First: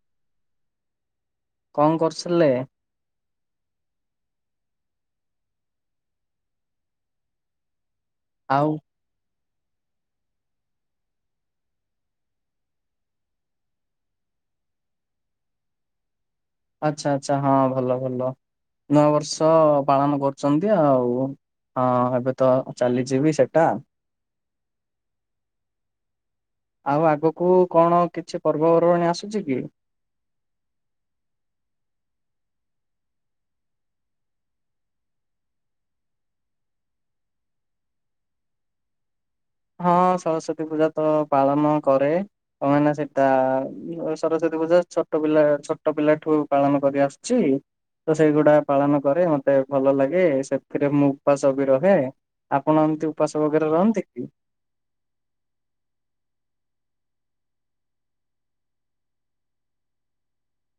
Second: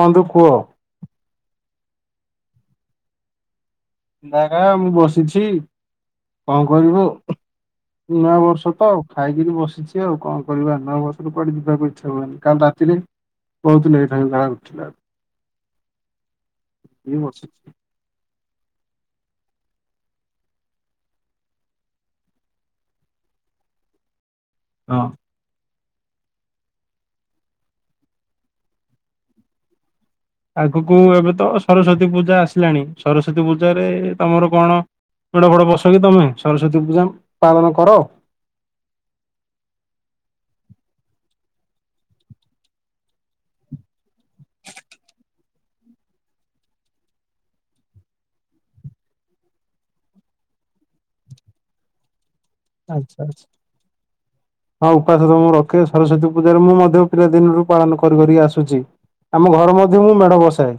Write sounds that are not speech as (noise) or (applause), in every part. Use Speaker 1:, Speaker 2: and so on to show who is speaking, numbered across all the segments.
Speaker 1: ବନ୍ଧୁ କୁହ।
Speaker 2: କଣ କରୁଥିଲେ।
Speaker 1: ଦାଦା ମୁଁ ବସିଛି କଣ କରିବୁ ନୂଆ
Speaker 2: ଆଉ
Speaker 1: ବର୍ଷ ତ ଖାଇକିରି ବସିଛି ଆଉ କଣ କରିବା ନୂଆ ବର୍ଷ କୁଆଡେ ଯିବାକୁ ଇଚ୍ଛା ହୁଏନି କାଲି ରାତିରେ ବହୁତ ଲେଟ୍ ହେଇଗଲା ଉଠିଲା
Speaker 2: ଆଚ୍ଛା
Speaker 1: ଏଇ
Speaker 2: ଆଚ୍ଛା
Speaker 1: ବସିଛି।
Speaker 2: ହଁ ଭଲ ଭଲ ନୂଆବର୍ଷ ପାଳନ କରୁଛନ୍ତି ଆଉ ହଁ ଏବେ ତ ଚାଲିଯିବି ସେଟା।
Speaker 1: ହଁ।
Speaker 2: ଆଉ ଆଗକୁ କଣ କିଛି ପର୍ବପର୍ବାଣିୀ ଆସୁଛି କି?
Speaker 1: ଆଗକୁ ଏବେ ତ ସରସ୍ଵତୀ ପୂଜା ଆସିଲାଣି ସରସ୍ଵତୀ ପୂଜାରେ ତମର କଣ? ମେଢ ଫଡ଼ ବସକି ତମେ ସରସ୍ଵତୀ ପୂଜା ପାଳନ କର।
Speaker 2: ହଁ ସରସ୍ଵତୀ ପୂଜା ତ ପାଳନ କରେ। ହଉ ମାନେ ସେଇଟା ସରସ୍ଵତୀ ପୂଜା ଛୋଟ ପିଲା ଛୋଟ ପିଲା ଠୁ ପାଳନ କରି ଆସୁଛି। ତ ସେଇଗୁଡା ପାଳନ କରେ ମତେ ଭଲ ଲାଗେ। ସେଥିରେ ମୁଁ ଉପବାସ ବି ରହେ। ଆପଣ ଏମିତି
Speaker 1: ଆଚ୍ଛା
Speaker 2: ଉପାସ
Speaker 1: ଆଚ୍ଛା
Speaker 2: ବଗରା ରହନ୍ତି? କି?
Speaker 1: ହଁ ଉପାସ ତ ମୁଁ ରଖେ। ସରସ୍ଵତୀ ପୂଜାରେ ମୁଁ ମଧ୍ୟ ପିଲା ଦିନରୁ ପାଳନ କରିି କରି ଆସୁଛି। ଆମ ଘର ମଧ୍ୟ ମୁଁ ମେଢ ବସାଏ।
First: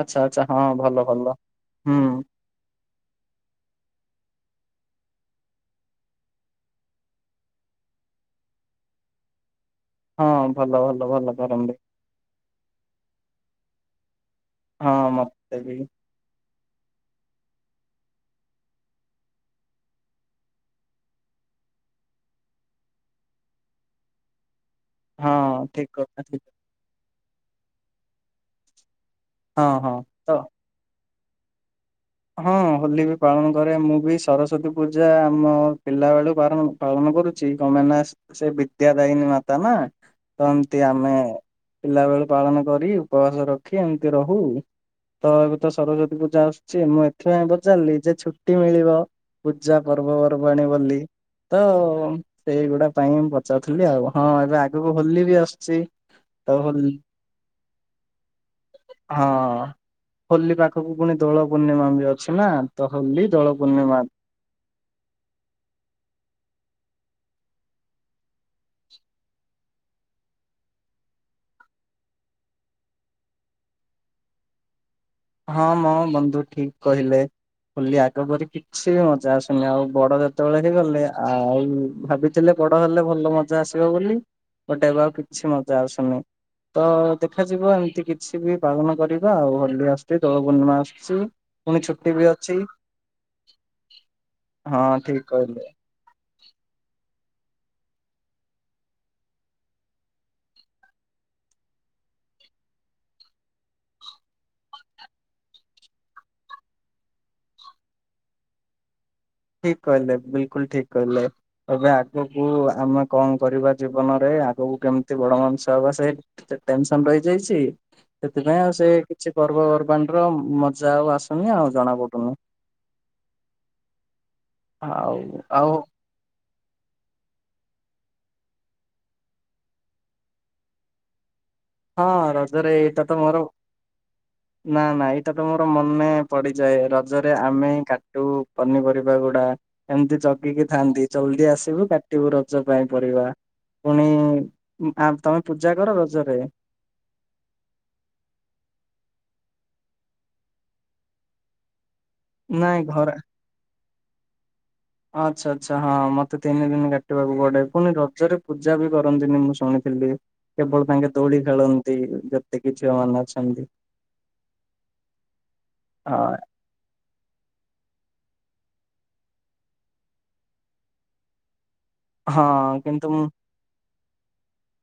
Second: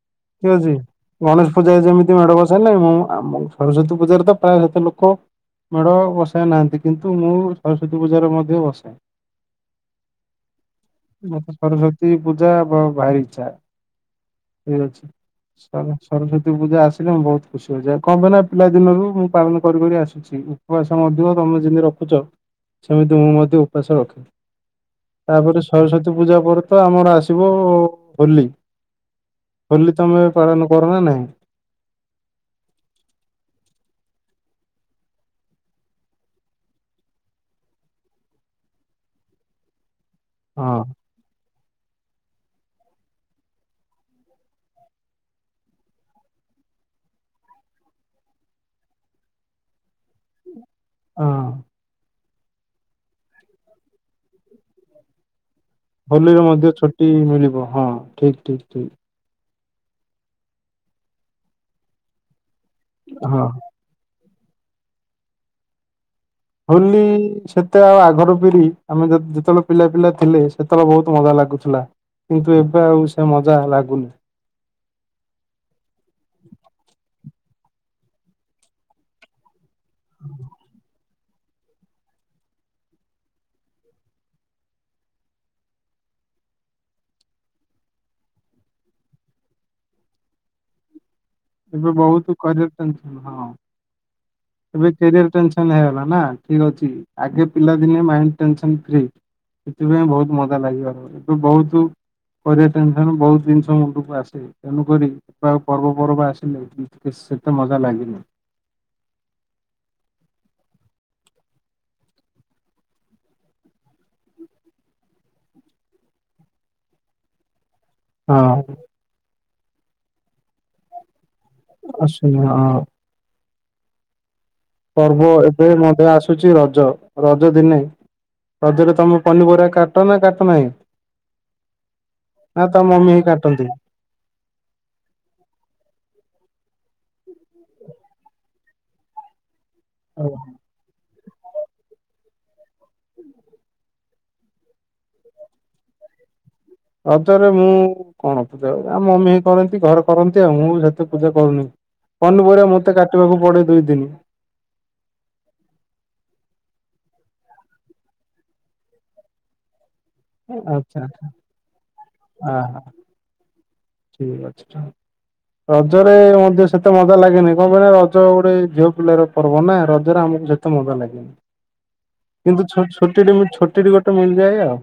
Speaker 2: ଆଚ୍ଛା ଆଚ୍ଛା
Speaker 1: ଠିକ
Speaker 2: ହଁ
Speaker 1: ଅଛି।
Speaker 2: ଭଲ ଭଲ
Speaker 1: ଗଣେଶ ପୂଜା
Speaker 2: ହୁଁ।
Speaker 1: ଯେମିତି ମେଢ ବସ ହେଲେ ମୁଁ ଆମ ସରସ୍ଵତୀ ପୂଜାରେ ତ ପ୍ରାୟ ସେତେ ଲୋକ ମେଢ ବସାଇ ନାହାନ୍ତି। କିନ୍ତୁ ମୁଁ ସରସ୍ଵତୀ ପୂଜାରେ ମଧ୍ୟ ବସାଏ।
Speaker 2: ହଁ ଭଲ ଭଲ ଭଲ
Speaker 1: ମତେ
Speaker 2: କରନ୍ତି
Speaker 1: ସରସ୍ଵତୀ ପୂଜା ବ ଭାରି ଇଚ୍ଛା। ଠିକ
Speaker 2: ହଁ
Speaker 1: ଅଛି,
Speaker 2: ମତେ ବି
Speaker 1: ଚାଲ। ସରସ୍ଵତୀ ପୂଜା ଆସିଲେ ମୁଁ ବହୁତ ଖୁସି ହୋଇଯାଏ। କଣ ପାଇଁ ନା ପିଲା ଦିନରୁ ମୁଁ ପାଳନ କରିି କରି ଆସୁ ଛି। ଉପବାସ ମଧ୍ୟ ତମେ ଯେମତି ରଖୁଛ, ସେମିତି ମୁଁ ମଧ୍ୟ ଉପବାସ ରଖେ।
Speaker 2: ହଁ
Speaker 1: ତାପରେ
Speaker 2: ଠିକ
Speaker 1: ସରସ୍ଵତୀ
Speaker 2: କଥା
Speaker 1: ପୂଜା
Speaker 2: ଠିକ
Speaker 1: ପରେ ତ ଆମର ଆସିବ ହୋଲି।
Speaker 2: ହଁ ହଁ
Speaker 1: ହୋଲି ତମେ
Speaker 2: ତ
Speaker 1: ପାଳନ କର ନା ନାଇଁ?
Speaker 2: ହଁ ହୋଲି ବି ପାଳନ କରେ ମୁଁ ବି ସରସ୍ଵତୀ ପୂଜା ଆମ ପିଲା ବେଳୁ ପାରଣ ପାଳନ କରୁଛି, କଣ ପାଇଁ ନା ସ ସେ ବିଦ୍ୟା ଦାୟନୀ ମାତା ନା ତ
Speaker 1: ହଁ
Speaker 2: ଏମତି ଆମେ ପିଲା ବେଳୁ ପାଳନ କରି ଉପବାସ ରଖି ଏମିତି ରହୁ। ତ ଏବେ ତ ସରସ୍ଵତୀ ପୂଜା ଆସଛ ଛି, ଯେ ମୁଁ ଏଥିପାଇଁ ପଚାରଲି ଯେ, ଛୁଟି ମିଳିବ ପୂଜା ପର୍ବ ପର୍ବାଣୀ ବୋଲି
Speaker 1: ହଁ।
Speaker 2: ତ ସେଇଗୁଡା ପାଇଁଁ ମୁଁ ପଚାରୁଥିଲି ଆଉ, ହଁ ଏବେ ଆଗକୁ ହୋଲି ବି ଆସୁଛି।
Speaker 1: ହୋଲିରେ
Speaker 2: ତ
Speaker 1: ମଧ୍ୟ
Speaker 2: ହୋଲି
Speaker 1: ଛୁଟି ମିଳିବ, ହଁ ଠିକ, ଠିକ, ଠିକ।
Speaker 2: ହଁ ହୋଲି ପାଖକୁ ପୁଣି ଦୋଳ ପୂର୍ଣ୍ଣିମା ବି ଅଛି ନା? ତ ହୋଲି
Speaker 1: ହଁ
Speaker 2: ଦୋଳ ପୂର୍ଣ୍ଣିମା
Speaker 1: ହୋଲି ସେତେ ଆଉ ଆଗରୁ ପିରି ଆମେ ଯେତ ଯେତେବେଳେ ପିଲା ପିଲା ଥିଲେ, ସେତେବେଳେ ବହୁତ ମଜା ଲାଗୁଥିଲା। କିନ୍ତୁ, ଏବେ ଆଉ ସେ ମଜା ହେଲା ଲାଗୁନି।
Speaker 2: ହଁ ମ ବନ୍ଧୁ ଠିକ୍ କହିଲେ, ହୋଲି ଆଗପରି କିଛି ବି ମଜା ଆସୁନି ଆଉ ବଡ ଯେତେବେଳେ ହେଇଗଲେ ଆଉ, ଭାବିଥିଲେ ବଡ ହେଲେ ଭଲ ମଜା ଆସିବ ବୋଲି ଗୋଟେବାକ୍ ଆଉ କିଛି ମଜା ଆସୁନି। ତ ଦେଖାଯିବ ଏମିତି କିଛି ବି ପାଳନ କରିବା ଆଉ, ହୋଲି ଆସୁଛି, ଦୋଳ ପୂର୍ଣ୍ଣିମା ଆସୁଛି। ପୁଣି
Speaker 1: ଏବେ
Speaker 2: ଛୁଟି ବି
Speaker 1: ବହୁତ
Speaker 2: ଅଛି
Speaker 1: କରପସନ, (unintelligible) ହଁ
Speaker 2: ହଁ
Speaker 1: ଏବେ
Speaker 2: ଠିକ
Speaker 1: କେରିୟର
Speaker 2: କହିଲେ।
Speaker 1: ଟେନସନ ହେଇଗଲା ନା, ଠିକ ଅଛି। ଆଗେ ପିଲାଦିନେ ମାଇଣ୍ଡ ଟେନସନ ଫ୍ରି। ସେଥିପାଇଁ ବହୁତ ମଜା ଲାଗିବାର ଏଠୁ ବହୁତୁ ଏପରି ଟେନସନ ବହୁତ ଜିନିଷ ମୁଣ୍ଡକୁ ଆସେ ତେଣୁକରି ଆଉ ପର୍ବ ପର୍ବା ଆସ (unintelligible) ସେତେ ମଜା ଲାଗିନି।
Speaker 2: ଠିକ କହିଲେ, ବିଲକୁଲ ଠିକ କ‌ହିଲେ। ଏବେ ଆଗକୁ ଆମେ କଣ କରିବା ଜୀବନରେ? ଆଗକୁ କେମିତି ବଡ ମଣିଷ ହବା ସେ ସେ ଟେନସନ ରହିଯାଇଚି।
Speaker 1: ହଁ
Speaker 2: ସେଥିପାଇଁ ଆଉ ସେ କିଛି ପର୍ବପର୍ବାଣିର ମଜା ଆଉ ଆସୁନି ଆଉ। ଜଣା ପଡୁନି।
Speaker 1: ଆସୁନି ହଁ।
Speaker 2: ଆଉ
Speaker 1: ପର୍ବ ଏବେ
Speaker 2: ଆଉ
Speaker 1: ମଧ୍ୟ ଆସୁଛି ରଜ, ରଜ ଦିନେ ରଜରେ ତମେ ପନିପରିବା କାଟ ନା କାଟ ନାହିଁ?
Speaker 2: ହଁ
Speaker 1: ନା
Speaker 2: ରଜରେ
Speaker 1: ତା
Speaker 2: ଏଇଟା
Speaker 1: ମମି
Speaker 2: ତ
Speaker 1: ହିଁ
Speaker 2: ମୋର
Speaker 1: କାଟନ୍ତି?
Speaker 2: ନା, ନା ଏଇଟା ତ ମୋର ମନେ ପଡିଯାଏ ରଜରେ ଆମେ କାଟୁ ପନିପରିବା ଗୁଡା ଏମିତି ଜଗିକି ଥାଆନ୍ତି ଜଲଦି ଆସିବୁ, କାଟିବୁ ରଜ ପାଇଁ ପରିବା। ପୁଣି, ଆ ତମେ ପୂଜା କର ରଜରେ?
Speaker 1: ରଜରେ ମୁଁ କଣ ପୂଜାହୁଏ? ଆମ ମମିହିଁ କରନ୍ତି ଘରେ କରନ୍ତି ଆଉ ମୁଁ ବି ହେତେ ପୂଜା କରୁନି। ପନିପରିବା
Speaker 2: ନାଇଁ
Speaker 1: ମତେ
Speaker 2: ଘରେ
Speaker 1: କାଟିବାକୁ ପଡେ ଦୁଇ ଦିନି।
Speaker 2: ଆଚ୍ଛା ଆଚ୍ଛା ହଁ ମତେ ତିନି ଦିନି କାଟିବାକୁ ପଡେ, ପୁଣି ରଜରେ ପୂଜା ବି କରନ୍ତିନି ମୁଁ ଶୁଣିଥିଲି। କେବଳ
Speaker 1: ଆଚ୍ଛା।
Speaker 2: ତାଙ୍କେ ଦୋଳିଖେଳନ୍ତି
Speaker 1: ଆହା
Speaker 2: ଯେତିକି ଝିଅମାନେ ଅଛନ୍ତି।
Speaker 1: ଠିକ ଅଛିସାଙ୍ଗ ରଜରେ
Speaker 2: ଆ
Speaker 1: ମତେ ସେତେ ମଜା ଲାଗେନି, କଣ ପାଇଁ ନା ରଜ ଗୋଟେ ଝିଅ ପିଲାର ପର୍ବ ନା ରଜରେ ଆମକୁସେତେ ମଜାଲାଗେ
Speaker 2: (inaudible)
Speaker 1: କିନ୍ତୁ
Speaker 2: ହଁ
Speaker 1: ଛୁ
Speaker 2: ମୁଁ
Speaker 1: ଛୁଟି ଛୁଟିରୁ ଗୋଟେ ମିଳିଯାଏ ଆଉ।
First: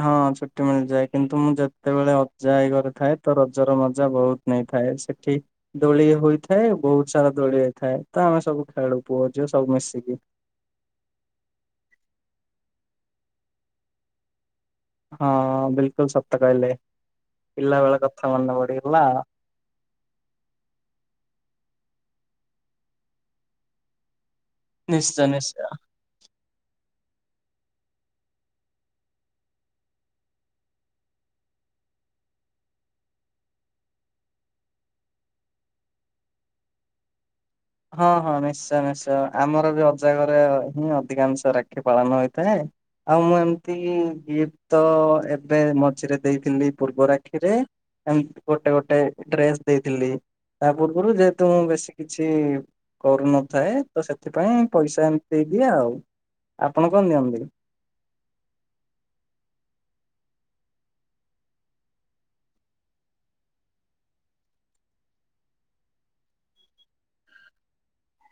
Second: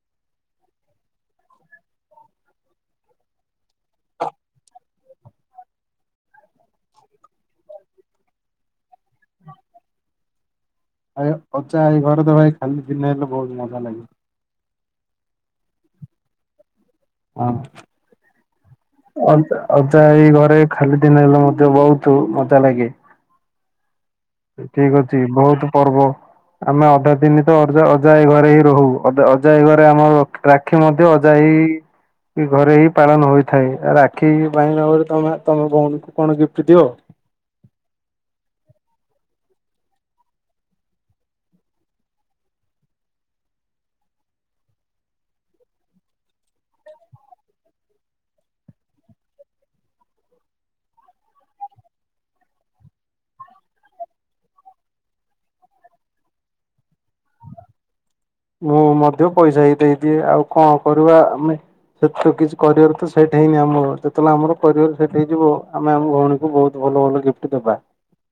Speaker 2: ହଁ ଛୁଟି ମିଳିଯାଏ, କିନ୍ତୁ ମୁଁ ଯେତେବେଳେ ଅଜା, ଆଇ ଘରେ ଥାଏ ତ ରଜର ମଜା ବହୁତ ନେଇଥାଏ, ସେଠି ଦୋଳି ହୋଇଥାଏ, ବହୁତ ସାରା ଦୋଳି ହେଇଥାଏ ତ ଆମେ ସବୁ ଖେଳୁ ପୁଅ ଝିଅ ସବୁ ମିଶିକି।
Speaker 1: ଆ ଅଜା ଆଈ ଘରେ ତ ଭାଇ ଖାଲି ଦିନେ ହେଲେ ବହୁତ ମଜା ଲାଗେ।
Speaker 2: ହଁ ବିଲକୁଲ ସତ କହିଲେ
Speaker 1: ହଁ।
Speaker 2: ପିଲାବେଳ କଥା ମନେ ପଡିଗଲା।
Speaker 1: ଅଜା ଅଜା ଆଇ ଘରେ ଖାଲି ଦିନ ହେଲେ ମଧ୍ୟ ବହୁତ ମଜା ଲାଗେ। ଠିକ ଅଛି,
Speaker 2: ନିଶ୍ଚୟ ନିଶ୍ଚୟ।
Speaker 1: ବହୁତୁ ପର୍ବ। ଆମେ ଅଧା ଦିନି ତ ଅଜାଆଈ ଘରେ ହିଁ ରହୁ, ଅଜା, ଆଇ ଘରେ ଆମରାକ୍ଷୀ ମଧ୍ୟ ଅଜାଆଈ କି ଘରେ ହିଁ ପାଳନ ହୋଇଥାଏ ରାକ୍ଷୀ ପାଇଁ ନଗଲେ ତମେ ତମ ଭଉଣୀଙ୍କୁ କଣ ଗିଫ୍ଟ ଦିଅ?
Speaker 2: ହଁ ହଁ ନିଶ୍ଚୟ, ନିଶ୍ଚୟ ଆମର ବି ଅଜାଘରେ ହିଁ ଅଧିକାଂଶ ରାକ୍ଷୀ ପାଳନ ହୋଇଥାଏ। ଆଉ ମୁଁ ଏମିତି ଗିଫ୍ଟ ତ ଏବେ ମଝିରେ ଦେଇଥିଲି ପୂର୍ବ ରାକ୍ଷୀରେ ଏମତିଗୋଟେ ଗୋଟେ ଡ୍ରେସ ଦେଇଥିଲି ତା ପୂର୍ବରୁ ଯେହେତୁ ମୁଁ ବେଶୀ କିଛି କରୁନଥାଏ ତ ସେଥିପାଇଁ ପଇସା ଏମିତି ଦେଇଦିଏ ଆଉ। ଆପଣ କଣ ଦିଅନ୍ତି?
Speaker 1: ମୁଁ ମଧ୍ୟ ପଇସା ହି ଦେଇଦିଏ ଆଉ କଣ କରିବା ଆମେ। ସେତ ତ କିଛି କରିଆର ତ ସେଇଟା ହିଁ ନିୟମ ଯେତେବେଳେ ଆମର କରିଅର ସେଟ୍ ହେଇଯିବ ଆମେ ଆମ ଭଉଣୀକୁ ବହୁତ ଭଲ ଭଲ ଗିଫ୍ଟ ଦେବା।
Speaker 2: ହ (inaudible)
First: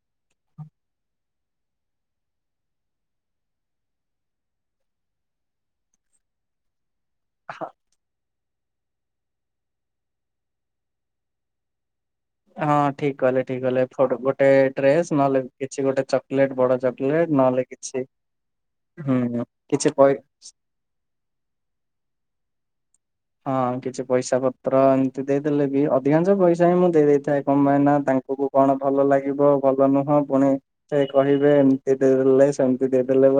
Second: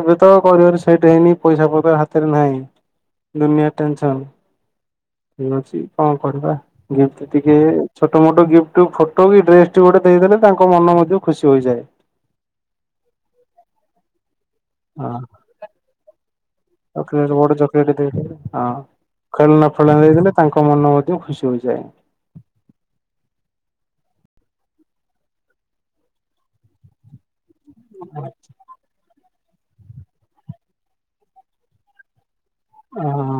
Speaker 1: ଏବେ ତ କରିବାର ସେଟ ହେଇନି ପଇସା ପତ୍ର ହାତରେ ନାହିଁ ଦୁନିଆ ଟେନସନ ଠିକ ଅଛି କଣ କରିବା ଗିଫ୍ଟ ଟିକେ
Speaker 2: ହଁ
Speaker 1: ଛୋଟ ମୋଟ ଗିଫ୍ଟ ଫଟୋ କି ଡ୍ରେସ ଟି ଗୋଟେ ଦେଇଦଲେ ତାଙ୍କ ମନ ମଧ୍ୟ ଖୁସି ହୋଇଯାଏ।
Speaker 2: ହଁ ଠିକ କହିଲେ ଠିକ କହିଲେ ଗୋଟେ ଡ୍ରେସ ନହେଲେ କିଛି ଗୋଟେ ଚକଲେଟ ବଡ ଚକୋଲେଟ
Speaker 1: ଚକଲେଟ ବଡ଼
Speaker 2: ନହେଲେ
Speaker 1: ଚକଲେଟ
Speaker 2: କିଛି
Speaker 1: ଦେଇଦେଲେ ହଁ
Speaker 2: ହୁଁ।
Speaker 1: ଖେଳନା
Speaker 2: କିଛି
Speaker 1: ଫେଳନା ଦେଇଦେଲେ
Speaker 2: ପଇ
Speaker 1: ତାଙ୍କ ମନ ମଧ୍ୟ ଖୁସି ହୋଇଯାଏ।
Speaker 2: ହଁ କିଛି ପଇସା ପତ୍ର ଏମିତି ଦେଇଦେଲେ ବି ଅଧିକାଂଶ ପଇସା ହିଁ ମୁଁ ଦେଇଥାଏ। କଣପାଇଁ ନା ତାଙ୍କୁଙ୍କୁ କଣ ଭଲ ଲାଗିବ ଭଲ ନୁହଁ ପୁଣି ସେ କହିବେ ଏମିତି ଦେଇଦେଲେ ସେମତି
Speaker 1: ଓହ ହଁ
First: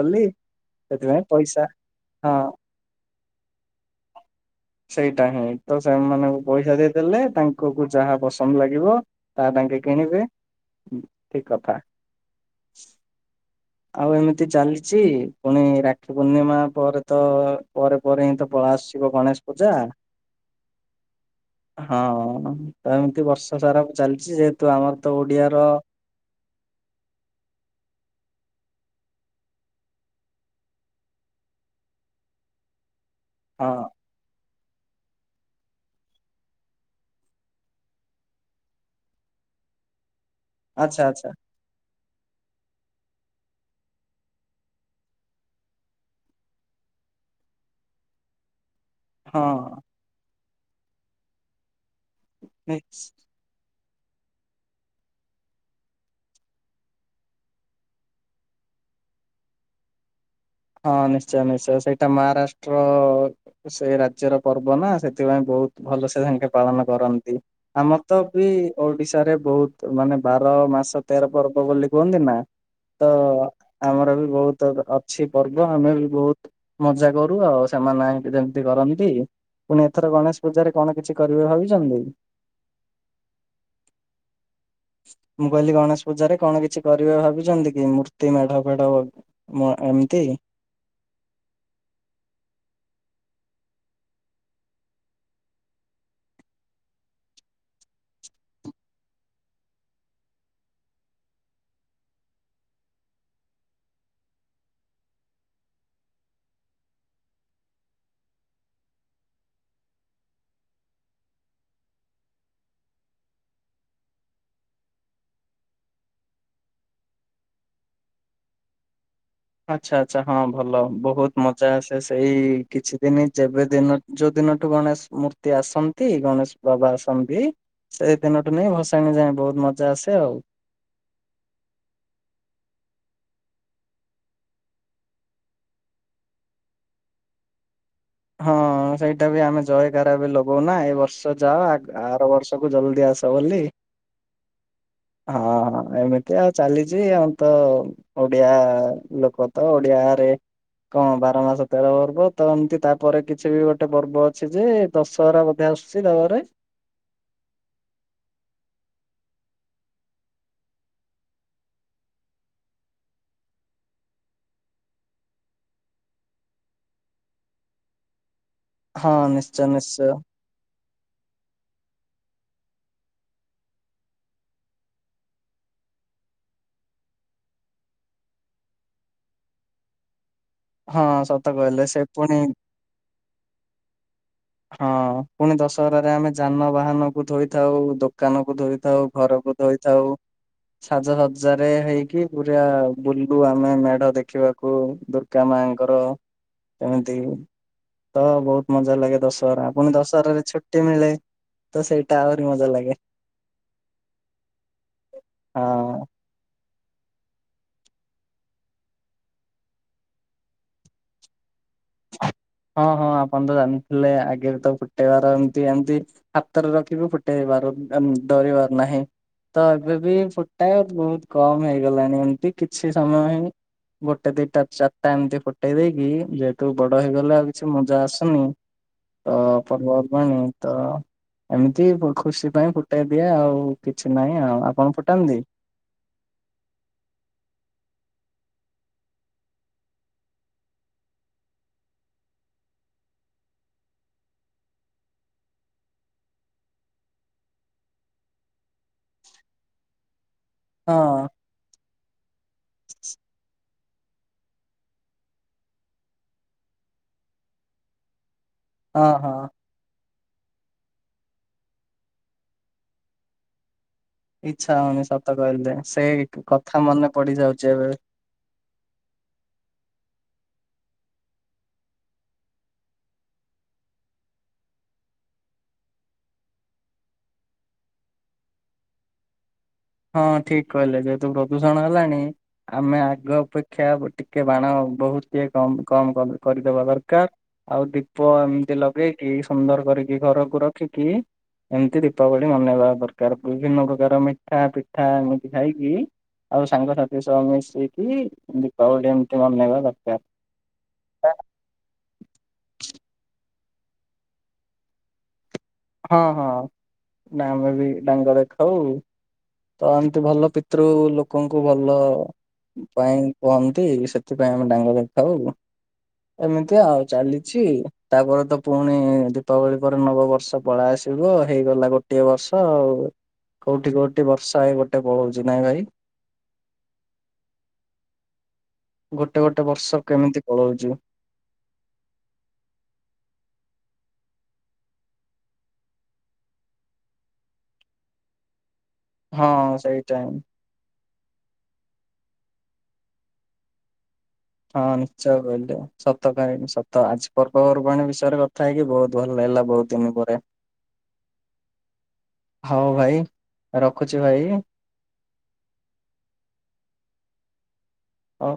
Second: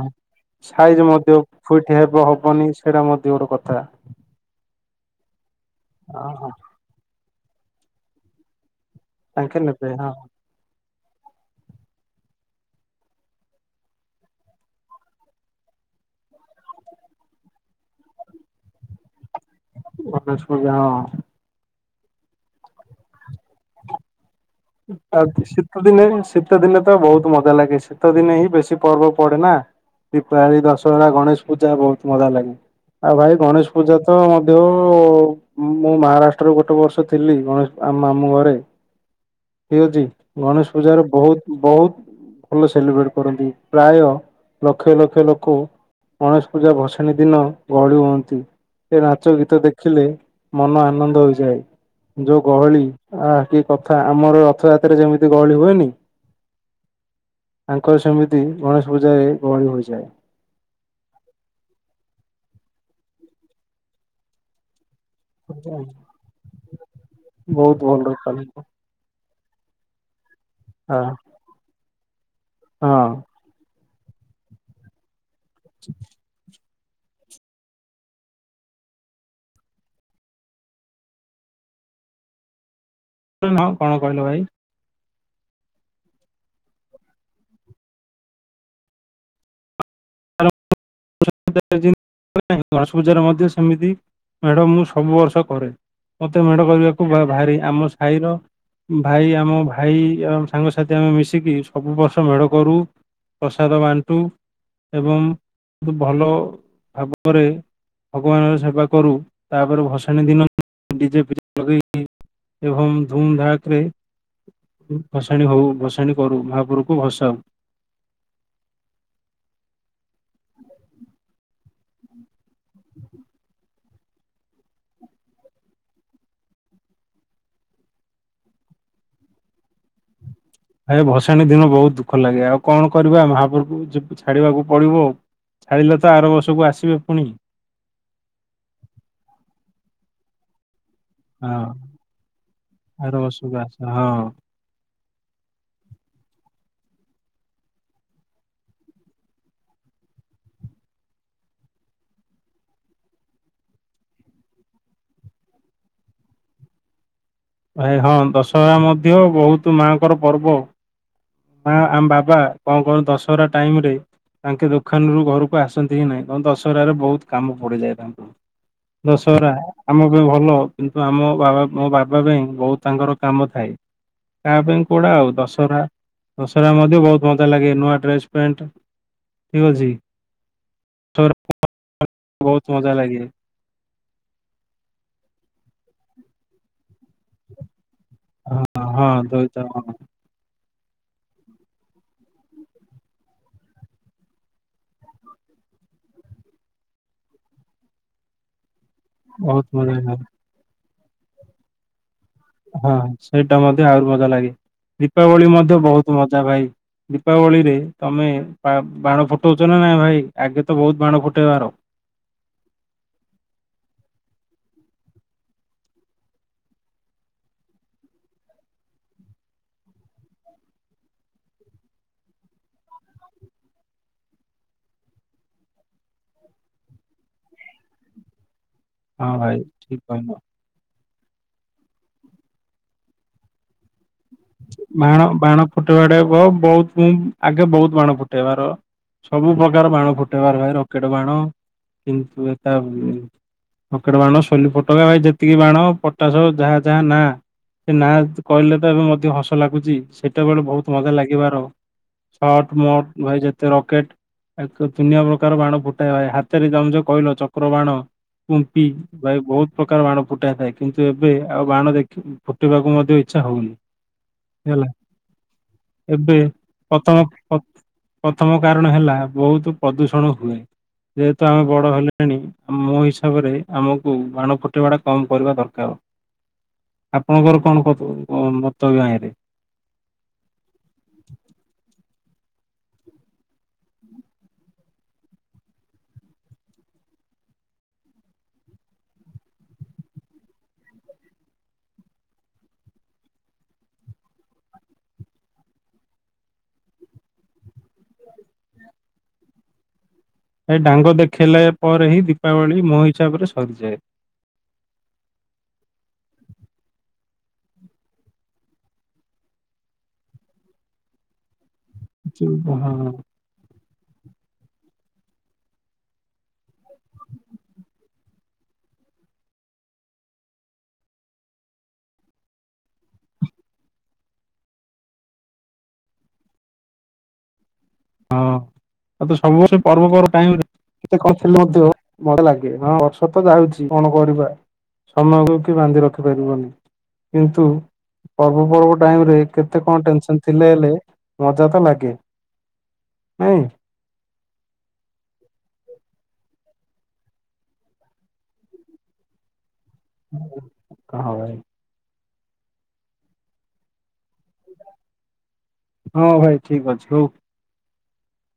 Speaker 1: ସାଇଜ ମଧ୍ୟ
Speaker 2: ପଇସା
Speaker 1: କଉଠି ହେବ
Speaker 2: ହଁ
Speaker 1: ହବନି ସେଇଟା ମଧ୍ୟ ଗୋଟେ କଥା।
Speaker 2: ସେଇଟା ହିଁ ତ ସେମାନଙ୍କୁ
Speaker 1: ଓହୋ।
Speaker 2: ପଇସା ଦେଇଦେଲେ ତାଙ୍କୁ କୁ ଯାହା ପସନ୍ଦ ଲାଗିବ ତା ତାଙ୍କେ
Speaker 1: ନେବେ ହଁ
Speaker 2: କିଣିବେ ଠିକ କଥା। ଆଉ ଏମିତି ଚାଲିଛି ପୁଣି ରାକ୍ଷୀ ପୂର୍ଣ୍ଣିମା ପରେ ତ ପରେ ପରେ ହିଁ ତ ପଳେଇ ଆସିବ ଗଣେଶ ପୂଜା
Speaker 1: ଗଣେଶ ପୂଜା ହଁ।
Speaker 2: ହଁ ତ ଏମିତି ବର୍ଷ ସାରା ଚାଲିଛି ଯେହତ
Speaker 1: ଆ ଉ ଶୀତଦିନେ ହିଁ ସେ ଶୀତ ଦିନେ ତ ବୋହୁତ ମଜା ଲାଗେ ଶୀତ ଦିନେ ହିଁ ବେଶୀ ପର୍ବ ପଡେ ନା। ଦୀପାବଳି ଦଶହରା ଗଣେଶ ପୂଜା ବୋହୁତ ମଜା ଲାଗେ ଆଉ ଭାଇ ଗଣେଶ
Speaker 2: ହଁ
Speaker 1: ପୂଜା ତ ମଧ୍ୟୋ ମୁଁ ମହାରାଷ୍ଟ୍ରରୁ ଗୋଟେ ବର୍ଷ ଥିଲି ଗଣେଶ ଆମ ମାମୁ ଘରେ ଠିକ ଅଛି ଗଣେଶ
Speaker 2: ଆଚ୍ଛା
Speaker 1: ପୂଜାରେ
Speaker 2: ଆଚ୍ଛା
Speaker 1: ବହୁତ ବହୁତ ଭଲ ସେଲିବ୍ରେଟ କରନ୍ତି। ପ୍ରାୟ ଲକ୍ଷ ଲକ୍ଷ ଲୋକ ଗଣେଶ ପୂଜା ଭସାଣୀ ଦିନ ଗହଳି ହୁଅନ୍ତି। ସେ ନାଚ
Speaker 2: ହଁ
Speaker 1: ଗୀତ ଦେଖିଲେ ମନ ଆନନ୍ଦ ହୋଇଯାଏ। ଯୋଉ ଗହଳି
Speaker 2: ନିଶ୍
Speaker 1: ଆ କି କଥା ଆମର ରଥଯାତ୍ରାରେ ଯେମିତି ଗହଳି ହୁଏନି। ତାଙ୍କର ସେମିତି ଗଣେଶ ପୂଜାରେ ଗହଳି ହୋଇଯାଏ।
Speaker 2: ହଁ ନିଶ୍ଚୟ ନିଶ୍ଚୟ ସେଇଟା ମହାରାଷ୍ଟ୍ର ସେଇ ରାଜ୍ୟର ପର୍ବ ନା ସେ ସେଥିପାଇଁ ବହୁତ ଭଲ ସେ ଧାଙ୍କେ ପାଳନ କରନ୍ତି।
Speaker 1: ବହୁତ
Speaker 2: ଆମର
Speaker 1: ଭଲ
Speaker 2: ତ ବି
Speaker 1: ପାଳିତ
Speaker 2: ଓଡିଶାରେ ବୋହୁତ ମାନେ ବାର
Speaker 1: ହଁ
Speaker 2: ମାସ ତେର ପର୍ବ ବୋଲି କୁହନ୍ତି ନା ତ
Speaker 1: ହଁ
Speaker 2: ଆମର ବି ବହୁତ ଅ ଅଛି ପର୍ବ ଆମେ ବି ବୋହୁତ ମଜା କରୁ ଆଉ ସେମାନେ ହାଁକି ଯେମିତି କରନ୍ତି। ପୁଣି ଏଥର ଗଣେଶ ପୂଜାରେ କଣ କିଛି କରିବେ ଭାବିଛନ୍ତି।
Speaker 1: କଣ କହିଲ ଭାଇ?
Speaker 2: ମୁଁ କହିଲି ଗଣେଶ ପୂଜାରେ କଣ କିଛି କରିବେ ଭାବିଛନ୍ତି କି ମୂର୍ତ୍ତି ମେଢ ଫେଢ ମଁ ଏମିତି।
Speaker 1: (inaudible) ଗଣେଶ ପୂଜାରେ ମଧ୍ୟ ସେମିତି ମେଡ଼ ମୁଁ ସବୁ ବର୍ଷ କରେ। ମତେ ମେଢ କରିବାକୁ ଭ ଭାରି ଆମ ସାହିର ଭାଇ ଆମ ଭାଇ ଆ ସାଙ୍ଗସାଥି ଆମେ ମିଶିକି ସବୁ ବର୍ଷ ମେଢ କରୁ ପ୍ରସାଦ ବାଣ୍ଟୁ ଏବଂ ଖୁବ୍ ଭଲ ଭାବରେ ଭଗବାନଙ୍କର ସେବା କରୁ ତାପରେ ଭସାଣି ଦିନ ଡିଜେ ପିଜେ ଲଗେଇକି ଏବଂ ଧୁମଧାକରେ ଭସାଣି ହଉ ଭସାଣି କରୁ ମହାପୁରୁକୁ ଭସାଉ।
Speaker 2: ଆଛା ଆଚ୍ଛା ହଁ ଭଲ ବହୁତ ମଜା ଆସେ ସେଇ କିଛି ଦିନ ଯେବେ ଦିନ ଯୋଉ ଦିନଠୁ ଗଣେଶ ମୂର୍ତ୍ତି ଆସନ୍ତି ଗଣେଶ ବାବା ଆସନ୍ତି ସେଇ ଦିନ ଟୁ ନି ଭସାଣି ଯାଏ ବହୁତ ମଜା ଆସେ ଆଉ।
Speaker 1: ଭାଇ ଭସାଣି ଦିନ ବୋହୁତ ଦୁଃଖ ଲାଗେ ଆଉ କଣ କରିବା ମହାପ୍ରଭୁ ଯିବୁ ଛାଡିବାକୁ ପଡିବ ଆଉ। ଛାଡ଼ିଲେ ତ ଆର ବର୍ଷକୁ ଆସିବେ ପୁଣି ‌।
Speaker 2: ହଁ ସେଇଟା ବି ଆମେ ଜୟଗାରା ବି ଲଗଉନା ଏଇ ବର୍ଷ
Speaker 1: ହଁ
Speaker 2: ଯାଅ ଆ ଆର ବର୍ଷକୁୁ ଜଲଦି
Speaker 1: ଆର
Speaker 2: ଆସ
Speaker 1: ବର୍ଷକୁ
Speaker 2: ବୋଲି।
Speaker 1: ହଁ
Speaker 2: ହଁ ହଁ ଏମିତି ଆଉ ଚାଲିଛି ଆ ତ ଓଡିଆ ଲୋକ ତ ଓଡିଆରେ କଣ ବାର ମାସ ତେର ପର୍ବ ତ ଏମିତି ତା ପରେ କିଛି ବି ଗୋଟେ ପର୍ବ ଅଛି ଯେ ଦଶହରା ବଧେ ଆସୁଛି ତା ପରେ?
Speaker 1: ଭାଇ ହଁ ଦଶହରା ମଧ୍ୟ ବୋହୁତ ମାଆଙ୍କର ପର୍ବ। ମା ଆମ ବାବା କଣ କଣ ଦଶହରା ଟାଇମ ରେ ତାଙ୍କେ ଦୋକାନରୁୁ ଘରକୁ ଆସନ୍ତି ହିଁ ନାହିଁ କାରଣ ଦଶହରା ରେ ବୋହୁତ କାମ ପଡିଯାଏ ତାଙ୍କୁ।
Speaker 2: ହଁ
Speaker 1: ଦଶହରା
Speaker 2: ନିଶ୍ଚୟ
Speaker 1: ଆମ
Speaker 2: ନିଶ୍ଚୟ।
Speaker 1: ପାଇଁ ଭଲ କିନ୍ତୁ ଆମ ବାବା ମୋ ବାବା ପାଇଁ ବୋହୁତ ତାଙ୍କର କାମ ଥାଏ। କା ପାଇଁ କୋଉଡା ଆଉ ଦଶହରା ଦଶହରା ମଧ୍ୟ ବହୁତ ମଜା ଲାଗେ ନୂଆ ଡ୍ରେସ୍ ପ୍ୟାଣ୍ଟ ଠିକ୍ ଅଛି।
Speaker 2: ହଁ
Speaker 1: ଦଶହରା
Speaker 2: ସତ କହିଲେ ସେ ପୁଣି
Speaker 1: ବହୁତ ମଜା ଲାଗେ।
Speaker 2: ହଁ ପୁଣି ଦଶହରାରେ ଆମେ ଯାନବାହାନ କୁ ଧୋଇଥାଉ ଦୋ କାନ କୁ
Speaker 1: ହଁ ହଁ
Speaker 2: ଧୋଇଥାଉ ଘରକୁ
Speaker 1: ଦୋଇତ ହଁ
Speaker 2: ଧୋଇଥାଉ। ସାଜସଜାରେ ହେଇକି ପୁରା ବୁଲୁ ଆମେ ମେଢ ଦେଖିବାକୁ ଦ ଗା ମାଙ୍କର ଏମିତି ତ ବୋହୁତ ମଜା ଲାଗେ। ଦଶହରା
Speaker 1: ବହୁତ
Speaker 2: ଆପଣ
Speaker 1: ମଜା ଲାଗେ
Speaker 2: ଦଶହରାରେ ଛୁଟି ମିଳେ ତ ସେଇଟା ଆହୁରି ମ
Speaker 1: ହଁ ସେଇଟା ମଧ୍ୟ ଆହୁରି ମଜା ଲାଗେ ଦୀପାବଳି ମଧ୍ୟ
Speaker 2: ହଁ।
Speaker 1: ବୋହୁତ ମଜା ଭାଇ। ଦୀପାବଳିରେ ତମେ ବା ବାଣ ଫୁଟୋଉଚ ନା ନାଇଁ ଭାଇ ଆଗେ ତ ବୋହୁତ ବାଣ ଫୁଟେଇବାର।
Speaker 2: ହଁ ହଁ ଆପଣ ତ ଜାଣିଥିଲେ ଆଗରେ ତ ଫୁଟେଇବାର ଏମିତି ଏମତି। ହାତରେ ରଖିବୁ ଫୁଟେଇବାର ଡରିବାର ନାହିଁ। ତ ଏବେ ବି ଫୁଟାଏ ବୋହୁତ କମ ହେଇଗଲାଣି ଏମିତି କିଛି ସମୟ ହିଁ ଗୋଟେ ଦିଟା ଚାରିଟା ଏମିତି ଫୁଟେଇ ଦେଇକି ଯେ ତୁ ବଡ ହେଇଗଲେ ଆଉ କିଛି ମଜା ଆସୁନି
Speaker 1: ହଁ
Speaker 2: ତ
Speaker 1: ଭାଇ ଠିକ କହିଲ
Speaker 2: ପର୍ବର୍ବାଣି। ତ ଏମିତି ଖୁସି ପାଇଁ ଫୁଟାଇ ଦିଏ ଆଉ କିଛି ନାହିଁ ଆଉ ଆପଣ ଫୁଟାନ୍ତି।
Speaker 1: ଫୁଟେଇବାଟେ କ ବହୁତ ମୁ ଆଗେ ବୋହୁତ ବାଣ ଫୁଟେଇବାର। ସବୁ ପ୍ରକାର ବାଣ ଫୁଟେଇବାର ଭାଇ ରକେଟେ ବାଣ କିନ୍ତୁ ଏଟା ପକେଟ ବାଣ ସୋଲି ଫୋଟକା ଭାଇ ଯେତିକି ବାଣ ପଟାସ ଯାହା ଯାହା ନା। ସେ ନାଁ କହିଲେ ତ ଏବେ ମଧ୍ୟ ହସ ଲାଗୁଚି ସେଇଟା ବେଳେ ବୋହୁତ
Speaker 2: ହଁ
Speaker 1: ମଜା ଲାଗିବାର। ସଟ ମଟ ଭାଇ ଯେତେ ରକେଟ। ଆ ଦୁନିଆ ପ୍ରକାର ବାଣ ଫୁଟାଇବା ହାତରେ ଜମ ଯେ କହିଲ ଚକ୍ର ବାଣ। କୁମ୍ପି
Speaker 2: ହଁ ହଁ
Speaker 1: ଭାଇ ବୋହୁତ। ପ୍ରକାର ବାଣ ଫୁଟାଇ ଥାଏ କିନ୍ତୁ ଏବେ ଆଉ ବାଣ ଦେଖି ଫୁଟିବାକୁ ମଧ୍ୟ ଇଚ୍ଛା ହୋଉନି।
Speaker 2: ଇଛା ହଉନି ସତ କହିଲେ ସେ
Speaker 1: ଏବେ
Speaker 2: କଥା ମନେ
Speaker 1: ପ୍ରଥମ
Speaker 2: ପଡିଯାଉଛି ଏବେ।
Speaker 1: ପ୍ରଥମ କାରଣ ହେଲା ବୋହୁତ ପ୍ରଦୂଷଣ ହୁଏ ଯେହେତୁ ଆମେ ବଡ଼ ହେଲେଣି ମୋ ହିସାବରେ ଆମକୁ ବାଣ ଫୁଟେଇବା ଟା କମ କରିବା ଦରକାର। ଆପଣଙ୍କର କଣ ପଫୁ କଣ ମତ (inaudible)
Speaker 2: ହଁ ଠିକ କହିଲେ ଯେହେତୁ ପ୍ରଦୂଷଣ ହେଲାଣି ଆମେ ଆଗ ଅପେକ୍ଷା ଟିକେ ବାଣ ବୋହୁତ ଟିକେ କମ କମ କରିଦବା ଦରକାର। ଆଉ ଦୀପ ଏମିତି ଲଗେଇକି ସୁନ୍ଦର କରିକି ଘରକୁ ରଖିକି ଏମିତି ଦୀପାବଳି ମନେଇବା ଦରକାର ବିଭିନ୍ନ ପ୍ରକାର ମିଠା ପିଠା ଏମିତି ଖାଇକି ଆଉ ସାଙ୍ଗସାଥି ସହ ମିଶିକି ଦୀପାବଳି ଏମିତି ମନେଇବା ଦରକାର।
Speaker 1: ଏ ଡାଙ୍ଗ ଦେଖେଇଲା ପରେ ହିଁ ଦୀପାବଳି ମୋ ହିସାବରେ ସରିଯାଏ।
Speaker 2: ହଁ ହଁ ନା ଆମେ ବି ଡାଙ୍ଗରେ ଖାଉ ତ ଏମିତି ଭଲ ପି ପିତ୍ରୁ ଲୋକଙ୍କୁ ଭଲ
Speaker 1: ହଁ ହଁ
Speaker 2: ପାଇଁ କୁହନ୍ତି ସେଥିପାଇଁ ଆମେ ଡାଙ୍ଗରେ ଖାଉ। ଏମିତି ଆଉ ଚାଲିଛି ତାପରେ ତ ପୁଣି ଦୀପାବଳି ପରେ ନବବର୍ଷ ପଳା ଆସିବ ହେଇଗଲା ଗୋଟିଏ ବର୍ଷ ଆଉ। କୋଉଠି କୋଉଠି ବର୍ଷା ହେଇ ଗୋଟେ ପଳଉଛି ନାଇଁ ଭାଇ।
Speaker 1: ହଁ ଆଉ ତୁ
Speaker 2: ଗୋଟେ ଗୋଟେ
Speaker 1: ସବୂବର୍ଷ
Speaker 2: ବର୍ଷ
Speaker 1: ପର୍ବ ପର୍ବା
Speaker 2: କେମିତି ପଳଉଛି।
Speaker 1: ଟାଇମରେ କହିଥିଲେ ମଧ୍ୟ ଭଲ ଲାଗେ ହଁ ବର୍ଷ ତ ଯାଉଛି କଣ କରିବା। ସମୟକୁ କି ବାନ୍ଧି ରଖିପାରିବନି କିନ୍ତୁ ପର୍ବପର୍ବ ଟାଇମରେ
Speaker 2: ହଁ
Speaker 1: କେତେ କଣ
Speaker 2: ସେଇଟା ହିଁ
Speaker 1: ଟେନସନ ଥିଲେ ହେଲେ ମଜା ତ ଲାଗେ। ନାଇଁ।
Speaker 2: ହଁ ନିଶ୍ଚୟ କହିଲେ ସତ କାହିଁକି ସତ ଆଜି ପର୍ବପର୍ବାଣି ବିଷୟରେ କଥା ହେଇକି ବୋହୁତ ଭଲ ଲାଗିଲା ବୋହୁତ। ଦିନ ପରେ
Speaker 1: ହଁ ଭାଇ
Speaker 2: ହଉ ଭାଇ ରଖୁଛି ଭାଇ।
Speaker 1: ହଁ ଭାଇ ଠିକ ଅଛି ହଉ।
Speaker 2: ଅ।